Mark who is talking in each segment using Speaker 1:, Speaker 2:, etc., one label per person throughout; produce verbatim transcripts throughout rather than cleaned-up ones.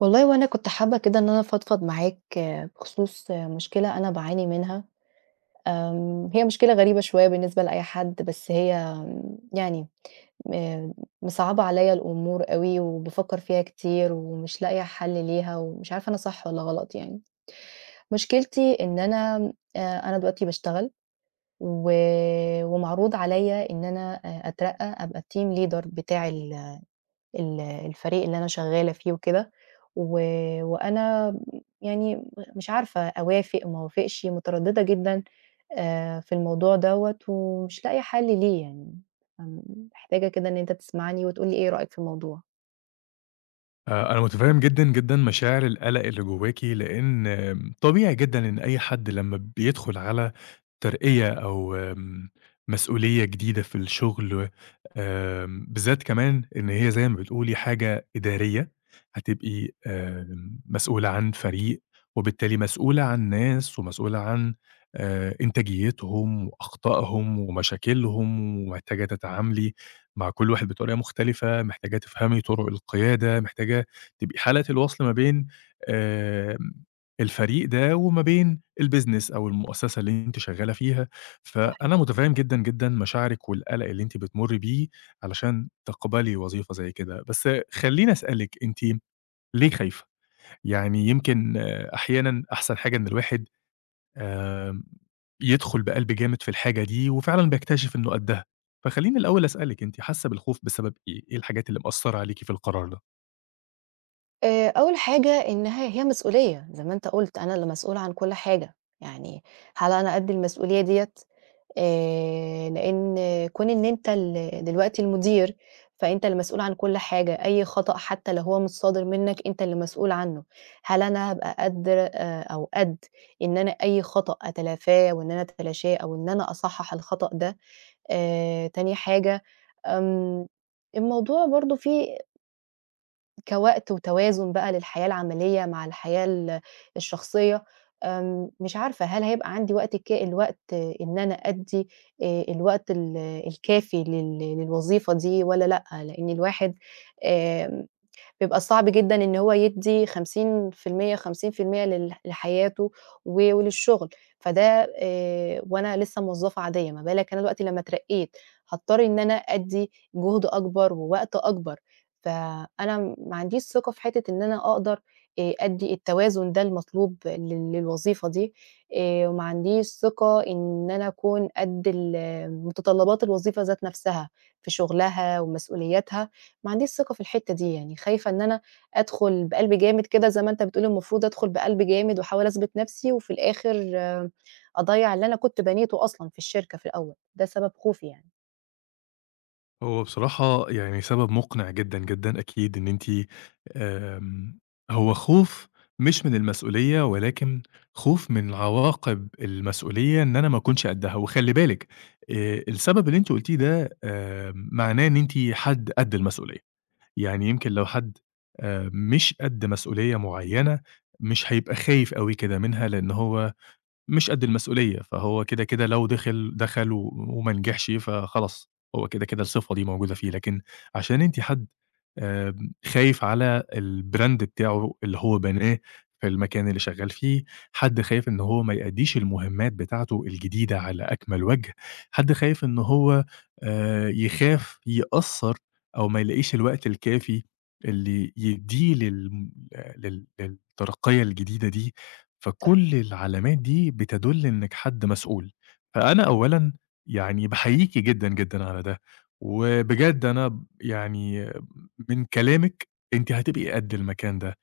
Speaker 1: والله وأنا كنت حابة كده إن أنا أفضفض معاك آه، بخصوص آه، مشكلة أنا باعاني منها، آمم، هي مشكلة غريبة شوية بالنسبة لأي حد، بس هي آم، يعني آآ، مصعّبة عليَّ الأمور أوي، وبافكّر فيها كتير ومش لاقية حل ليها، ومش عارفة أنا صح والّا غلط يعني. مشكلتي إن أنا آآ، أنا دلوقتي باشتغل و ومعروض عليَّ إن أنا أ أترقى أبقى الteam leader بتاع ال ال الفريق اللي أنا شغّالة فيه وكده، و وأنا يعني مش عارفة أوافق، ما أوافقش، مترددة جدًا آآ في الموضوع دوّة، ومش لاقية حل ليه يعني، فمحتاجة كده إن أنت تسمعني وتقول لي إيه رأيك في الموضوع؟
Speaker 2: آآ، أنا متفهم جدًا، جدًا مشاعر القلق اللي جواكِ، لأن آمم، طبيعي جدًا إن أي حد لمّا بيدخل على ترقية أو آمم، مسؤولية جديدة في الشغل، آمم، بالذات كمان إن هي زي ما بتقولي حاجة إدارية، هتبقي آمم، مسؤولة عن فريق، وبالتالي مسؤولة عن ناس، ومسؤولة عن آآ، إنتاجيتهم وأخطائهم ومشاكلهم، ومحتاجة تتعاملي مع كل واحد بطريقة مختلفة، محتاجة تفهمي طرق القيادة، محتاجة تبقي حالة الوصل ما بين آمم، الفريق ده وما بين الbusiness أو المؤسسة اللي أنتِ شغالة فيها،
Speaker 1: صحيح.
Speaker 2: فأنا متفهم جدًا، جدًا مشاعرِك والقلق اللي أنتِ بتمُرّي بيه علشان تقبلي وظيفة زي كده، بس خلّيني أسألِك أنتِ ليه خايفة؟ يعني يمكن آه، أحيانًا أحسن حاجة إن الواحد آمم، يدخل بقلب جامد في الحاجة دي، وفعلًا بيكتشف إنه قدّها. فخلّيني الأول أسألِك، أنتِ حاسة بالخوف بسبب إيه؟ إيه الحاجات اللي مأثّرة عليكِ في القرار ده؟
Speaker 1: آآ أول حاجة إنها هي مسؤولية، زي ما أنت قُلت أنا اللي مسؤولة عن كل حاجة، يعني هل أنا قد المسؤولية ديّة؟ آآ لإن كون إن أنت ال دلوقتي المدير، فأنت المسؤول عن كل حاجة، أي خطأ حتى لو هو مش صادر منّك أنت اللي مسؤول عنّه، هل أنا هابقى قادر آآ أو قد إن أنا أي خطأ أتلافاه وإن أنا أتلاشاه أو إن أنا أصحّح الخطأ ده؟ آآ تاني حاجة، آمم الموضوع برضه فيه كوقت وتوازن بقى للحياة العملية مع الحياة ال الشخصية، آمم، مش عارفة هل هيبقى عندي وقت ك الوقت آه، إن أنا أدّي آآ الوقت ال الكافي لل للوظيفة دي والّا لأ؟ لإن الواحد آمم بيبقى صعب جدًا إن هو يدّي خمسين في المية، خمسين في المية لل لحياته و وللشغل، فده آآ وأنا لسه موظفة عادية، ما بالك أنا دلوقتي لمّا اترقيت هاضطر إن أنا أدّي جهد أكبر ووقت أكبر، فأنا ما عنديش ثقة في حتّة إن أنا أقدر آآ أدّي التوازن ده المطلوب لل للوظيفة دي، آآ وما عنديش ثقة إن أنا أكون قد ال متطلبات الوظيفة ذات نفسها، في شغلها ومسؤولياتها ما عنديش ثقة في الحتّة دي، يعني خايفة إن أنا أدخل بقلب جامد كده زي ما أنت بتقول المفروض أدخل بقلب جامد وأحاول أثبت نَفْسي وفي الآخر آه، أضيّع اللي أنا كنت بنيته أصلًا في الشركة في الأول، ده سبب خوفي يعني.
Speaker 2: هو بصراحة يعني سبب مقنع جدًا، جدًا أكيد إن أنتِ آمم، هو خوف مش من المسؤولية، ولكن خوف من عواقب المسؤولية إن أنا ما أكونش قدّها. وخلّي بالِك آآ، السبب اللي أنتِ قلتيه ده آآ، معناه إن أنتِ حد قد المسؤولية. يعني يمكن لو حد آآ مش قد مسؤولية معيّنة، مش هيبقى خايف أوي كده منها، لإن هو مش قد المسؤولية، فهو كده، كده لو دخل، دخل و وما نجحش فخلاص، هو كده، كده الصفة دي موجودة فيه، لكن عشان أنتِ حد آمم، خايف على الbrand بتاعه اللي هو باناه في المكان اللي شغال فيه، حد خايف إن هو ما يأدّيش المهمات بتاعته الجديدة على أكمل وجه، حد خايف إن هو آآ، يخاف يقصّر أو ما يلاقيش الوقت الكافي اللي يدّيه للم لل للترقية الجديدة دي، فكل العلامات دي بتدل إنِّك حد مسؤول، فأنا أولًا يعني باحييكِ جدًا، جدًا على ده، وبجد أنا ب يعني من كلامِك أنتِ هتبقي قد المكان ده،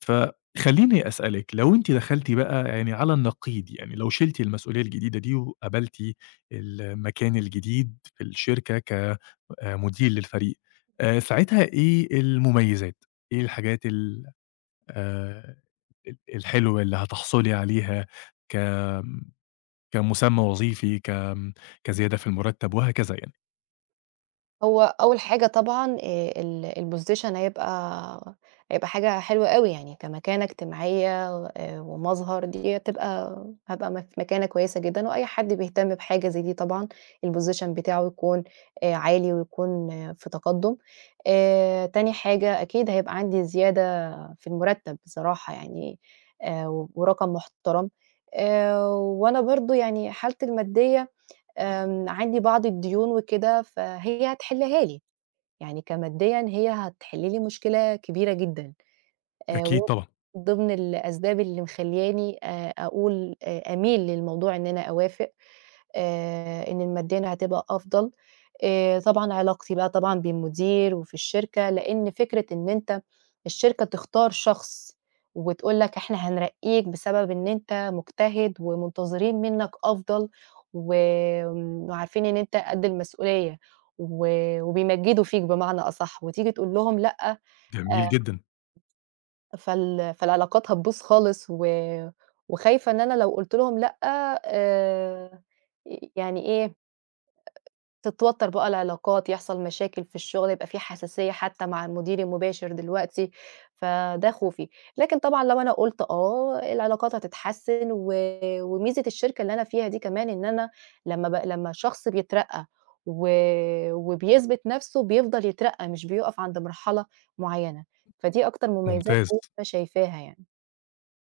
Speaker 2: فخلّيني أسألِك لو أنتِ دخلتِ بقى يعني على النقيض، يعني لو شِلتِ المسؤولية الجديدة دي وقبلتِ المكان الجديد في الشركة ك آآ مدير للفريق، آآ ساعتها إيه المميزات؟ إيه الحاجات ال آآ ال الحلوة اللي هتحصلي عليها ك كمسمى وظيفي، ك كزيادة في المرتب وهكذا يعني.
Speaker 1: هو أول حاجة طبعًا آآ ال الposition هيبقى هيبقى حاجة حلوة أوي يعني كمكانة اجتماعية آآ ومظهر، دي هتبقى هابقى م في مكانة كويسة جدًا، وأي حد بيهتم بحاجة زي دي طبعًا الposition بتاعه يكون آآ عالي ويكون آه، في تقدُّم. آآ تاني حاجة أكيد هيبقى عندي زيادة في المرتّب بصراحة يعني آآ ورقم محترم. آآ وأنا برضه يعني حالتي المادية آمم، عندي بعض الديون وكده، فهي هتحلها لي، يعني كماديًا هي هتحل لي مشكلة كبيرة جدًا. آآ
Speaker 2: أكيد
Speaker 1: وهي
Speaker 2: طبعًا،
Speaker 1: ضمن الأسباب اللي مخلّياني آآ أقول آآ أميل للموضوع إن أنا أوافق، آآ إن الماديًا هتبقى أفضل. آآ طبعًا علاقتي بقى طبعًا بالمدير وفي الشركة، لإن فكرة إن أنت الشركة تختار شخص وتقول لك إحنا هنرقّيك بسبب إن أنت مجتهد ومنتظرين منّك أفضل و آمم وعارفين إن أنت قد المسؤولية و وبيمجّدوا فيك بمعنى أصح، وتيجي تقول لهم لأ آه،
Speaker 2: جميل جدًا،
Speaker 1: فال فالعلاقات هتبوظ خالص و وخايفة إن أنا لو قُلت لهم لأ آآ يعني إيه، تتوتّر بقى العلاقات، يحصل مشاكل في الشغل، يبقى في حساسية حتى مع المدير المباشر دلوقتي، فده خوفي. لكن طبعًا لو أنا قُلت آه، العلاقات هتتحسن و وميزة الشركة اللي أنا فيها دي كمان إن أنا لمّا ب لمّا شخص بيترقّى و وبيثبت نَفْسه بيفضل يترقّى، مش بيُقف عند مرحلة معيّنة، فدي أكتر مميزات
Speaker 2: ممتاز.
Speaker 1: أنا شايفاها يعني.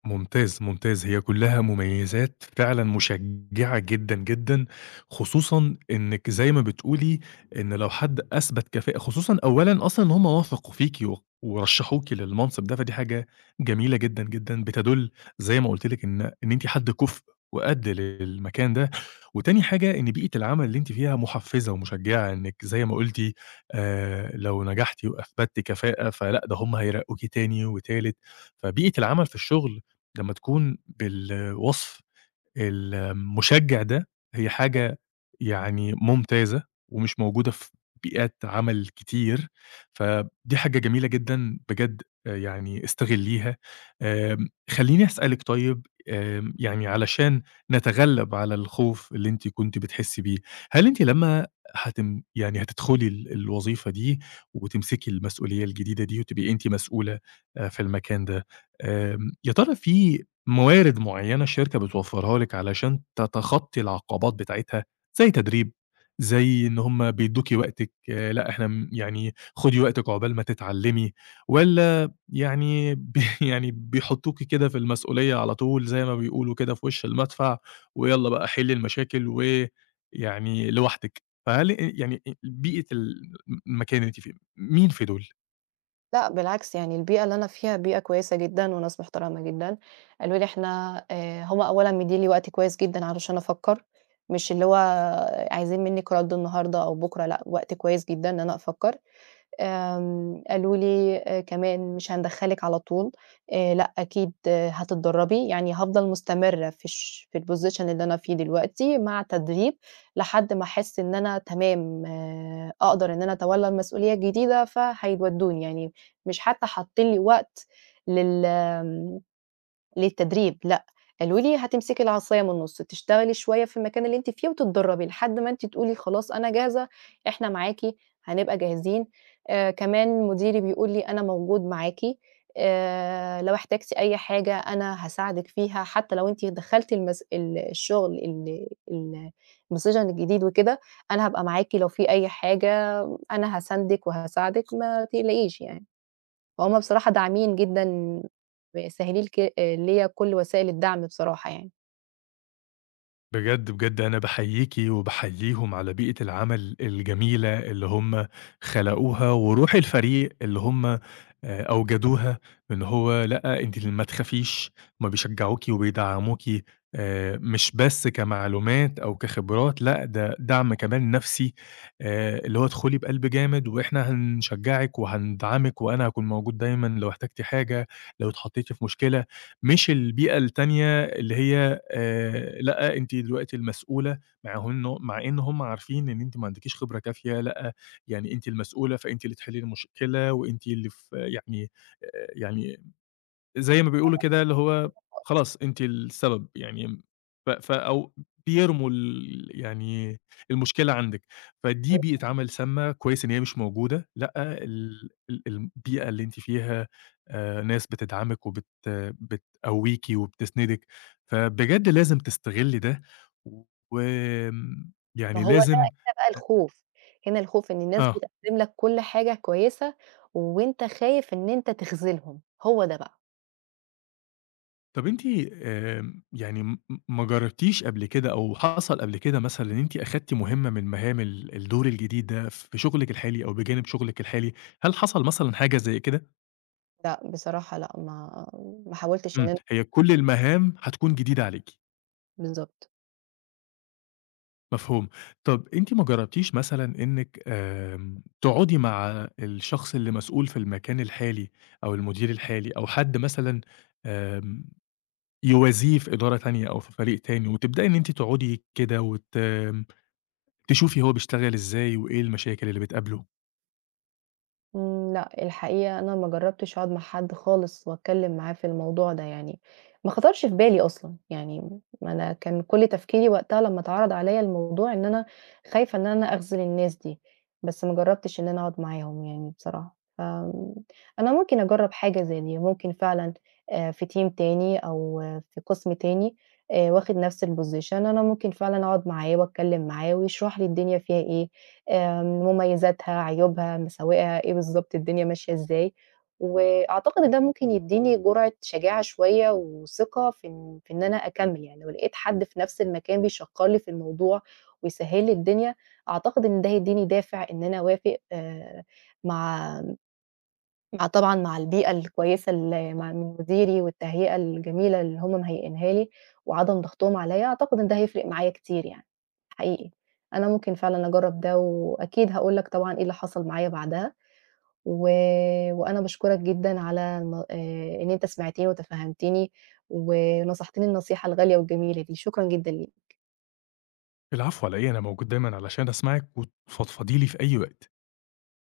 Speaker 2: ممتاز، ممتاز، هي كلّها مميزات فعلًا مشجّعة جدًا، جدًا، خصوصًا إنِّك زي ما بتقولي إن لو حد أثبت كفاءة خصوصًا أولًا أصلًا إن هُم وثقوا فيكِ و ورشّحوكِ للمنصب ده، فدي حاجة جميلة جدًا، جدًا، بتدُل زي ما قُلت لِك إن إن أنتِ حد كُفء وقَد للمكان ده، وتاني حاجة إن بيئة العمل اللي أنتِ فيها مُحفّزة ومشجّعة، إنِّك زي ما قُلتِ آآ لو نجحتِ وأثبتِّ كفاءة فلأ، ده هُم هيرقّوكِ تاني وتالت، فبيئة العمل في الشغل لمّا تكون بالوصف المشجّع ده، هي حاجة يعني ممتازة ومش موجودة في بيئات عمل كتير، فدي حاجة جميلة جدًا بجد آآ يعني استغلّيها. آمم خلّيني أسألِك طيب آمم يعني علشان نتغلّب على الخوف اللي أنتِ كنتِ بتحسّي بيه، هل أنتِ لمّا هتم يعني هتدخُلي ال الوظيفة دي وتمسكي المسؤولية الجديدة دي وتبقي أنتِ مسؤولة آآ في المكان ده، آمم يا ترى في موارد معيّنة الشركة بتوفّرها لِك علشان تتخطّي العقبات بتاعتها، زي تدريب، زي إن هُم بيدّوكِ وقتِك، آه، لأ إحنا م يعني خُدي وقتِك عقبال ما تتعلّمي، والّا يعني ب يعني بيحطّوكِ كده في المسؤولية على طول زي ما بيقولوا كده في وِش المدفع، ويالّا بقى حِلّي المشاكل ويعني لوحدِك، فهل أ يعني أ بيئة ال المكان اللي أنتِ فيه، مين في دول؟
Speaker 1: لأ بالعكس، يعني البيئة اللي أنا فيها بيئة كويسة جدًا وناس محترمة جدًا، قالوا لي: "إحنا" آآ هم أولًا مدّيين لي وقت كويس جدًا علشان أفكّر، مش اللي هو عايزين منِّك رَد النهارده أو بُكرة لأ، وقت كويس جدًا إن أنا أفكّر. آمم، قالوا لي آآ كمان مش هندخّلِك على طول، آآ لأ أكيد آه، هتتدرّبي، يعني هافضل مستمرة في الش في الposition اللي أنا فيه دلوقتي مع تدريب، لحد ما أحس إن أنا تمام آه، أقدر إن أنا أتولّى المسؤولية الجديدة، فهيودّوني، يعني مش حتى حاطّين لي وقت لل آمم، للتدريب لأ، قالوا لي: "هتمسكي العصاية من النُص، تشتغلي شوية في المكان اللي أنتِ فيه وتتدرّبي لحد ما أنتِ تقولي خلاص أنا جاهزة، إحنا معاكِ، هنبقى جاهزين." آآ كمان مديري بيقول لي: "أنا موجود معاكِ، آآ لو احتجتِ أي حاجة أنا هاساعدِك فيها، حتى لو أنتِ دخّلتِ المس ال الشغل ال ال السيشن الجديد وكده، أنا هابقى معاكِ لو في أي حاجة، أنا هاساندِك وهاساعدِك، ما تقلقيش يعني." فهُم بصراحة داعمين جدًا، مسهّلين ك ليّا كل وسائل الدعم بصراحة يعني.
Speaker 2: بجد، بجد أنا باحييكِ وباحييهم على بيئة العمل الجميلة اللي هم خلقوها، وروح الفريق اللي هم آآ أوجدوها، إن هو لأ، أنتِ ما تخافيش، هم بيشجعوكِ وبيدعموكِ آآ مش بس كمعلومات أو كخبرات، لأ، ده دعم كمان نفسي، آآ اللي هو ادخلي بقلب جامد وإحنا هنشجعِك وهندعمِك وأنا هاكون موجود دايمًا لو احتجتِ حاجة، لو اتحطيتِ في مشكلة، مش البيئة التانية اللي هي آآ لأ، أنتِ دلوقتي المسؤولة، مع هُن مع إن هُم عارفين إن أنتِ ما عندكيش خبرة كافية، لأ، يعني أنتِ المسؤولة، فأنتِ اللي تحلّي المشكلة وأنتِ اللي ف يعني آآ يعني زي ما بيقولوا كده اللي هو خلاص أنتِ السبب، يعني ف ف أو بيرموا ال يعني المشكلة عندِك، فدي بيئة عمل سامة، كويس إن هي مش موجودة، لأ ال ال البيئة اللي أنتِ فيها آآ ناس بتدعمِك وبت بتقويكِ وبتسندِك، فبجد لازم تستغلي ده، وآمم
Speaker 1: ما
Speaker 2: يعني
Speaker 1: هو ده
Speaker 2: لازم
Speaker 1: هنا بقى الخوف، هنا الخوف إن الناس
Speaker 2: آه.
Speaker 1: بتقدّم لك كل حاجة كويسة، وأنت خايف إن أنت تخذلهم، هو ده بقى.
Speaker 2: طب أنتِ آمم، يعني م ما جربتيش قبل كده أو حصل قبل كده مثلًا إن أنتِ أخدتِ مهمة من مهام ال الدور الجديد ده في شغلِك الحالي أو بجانب شغلِك الحالي، هل حصل مثلًا حاجة زي كده؟
Speaker 1: لأ بصراحة لأ، ما ما حاولتش إن
Speaker 2: إمم،
Speaker 1: أنا
Speaker 2: هي كل المهام هتكون جديدة عليكِ،
Speaker 1: بالضبط.
Speaker 2: مفهوم. طب أنتِ ما جربتيش مثلًا إنِّك آمم، تقعدي مع الشخص اللي مسؤول في المكان الحالي أو المدير الحالي أو حد مثلًا آمم، يوازيه في إدارة تانية أو في فريق تاني وتبدئي إن أنتِ تقعدي كده وت تشوفي هو بيشتغل إزاي وإيه المشاكل اللي بتقابله.
Speaker 1: إمم، لأ، الحقيقة أنا ما جرّبتش أقعد مع حد خالص وأتكلّم معاه في الموضوع ده يعني، ما خطرش في بالي أصلًا، يعني ما أنا كان كل تفكيري وقتها لمّا اتعرض عليَّ الموضوع إن أنا خايفة إن أنا أخذل الناس دي، بس ما جرّبتش إن أنا أقعد معاهم يعني بصراحة، ف أنا ممكن أجرّب حاجة زي دي، ممكن فعلًا آآ في team تاني أو آه، في قسم تاني آآ واخد نفس الposition أنا ممكن فعلًا أقعد معاه وأتكلّم معاه ويشرح لي الدنيا فيها إيه، آآ مميزاتها، عيوبها، مساوئها، إيه بالضبط الدنيا ماشية إزاي، وأعتقد إن ده ممكن يدّيني جرعة شجاعة شوية وثقة في إن في إن أنا أكمّل، يعني لو لقيت حد في نفس المكان بيشكّر لي في الموضوع ويسهّل لي الدنيا، أعتقد إن ده هيدّيني دافع إن أنا أوافق آآ مع مع طبعًا مع البيئة الكويسة ال مع من مديري والتهيئة الجميلة اللي هم مهيئينها لي، وعدم ضغطهم عليَّ، أعتقد إن ده هيفرق معايا كتير يعني، حقيقي. أنا ممكن فعلًا أجرّب ده، وأكيد هاقول لك طبعًا إيه اللي حصل معايا بعدها، و وأنا باشكرك جدًا على الن آآ إن أنت سمعتني وتفهّمتني، ونصحتني النصيحة الغالية والجميلة دي، شكرًا جدًا ليك.
Speaker 2: العفو على إيه، أنا موجود دايمًا علشان أسمعِك وتفضفضي لي في أي وقت.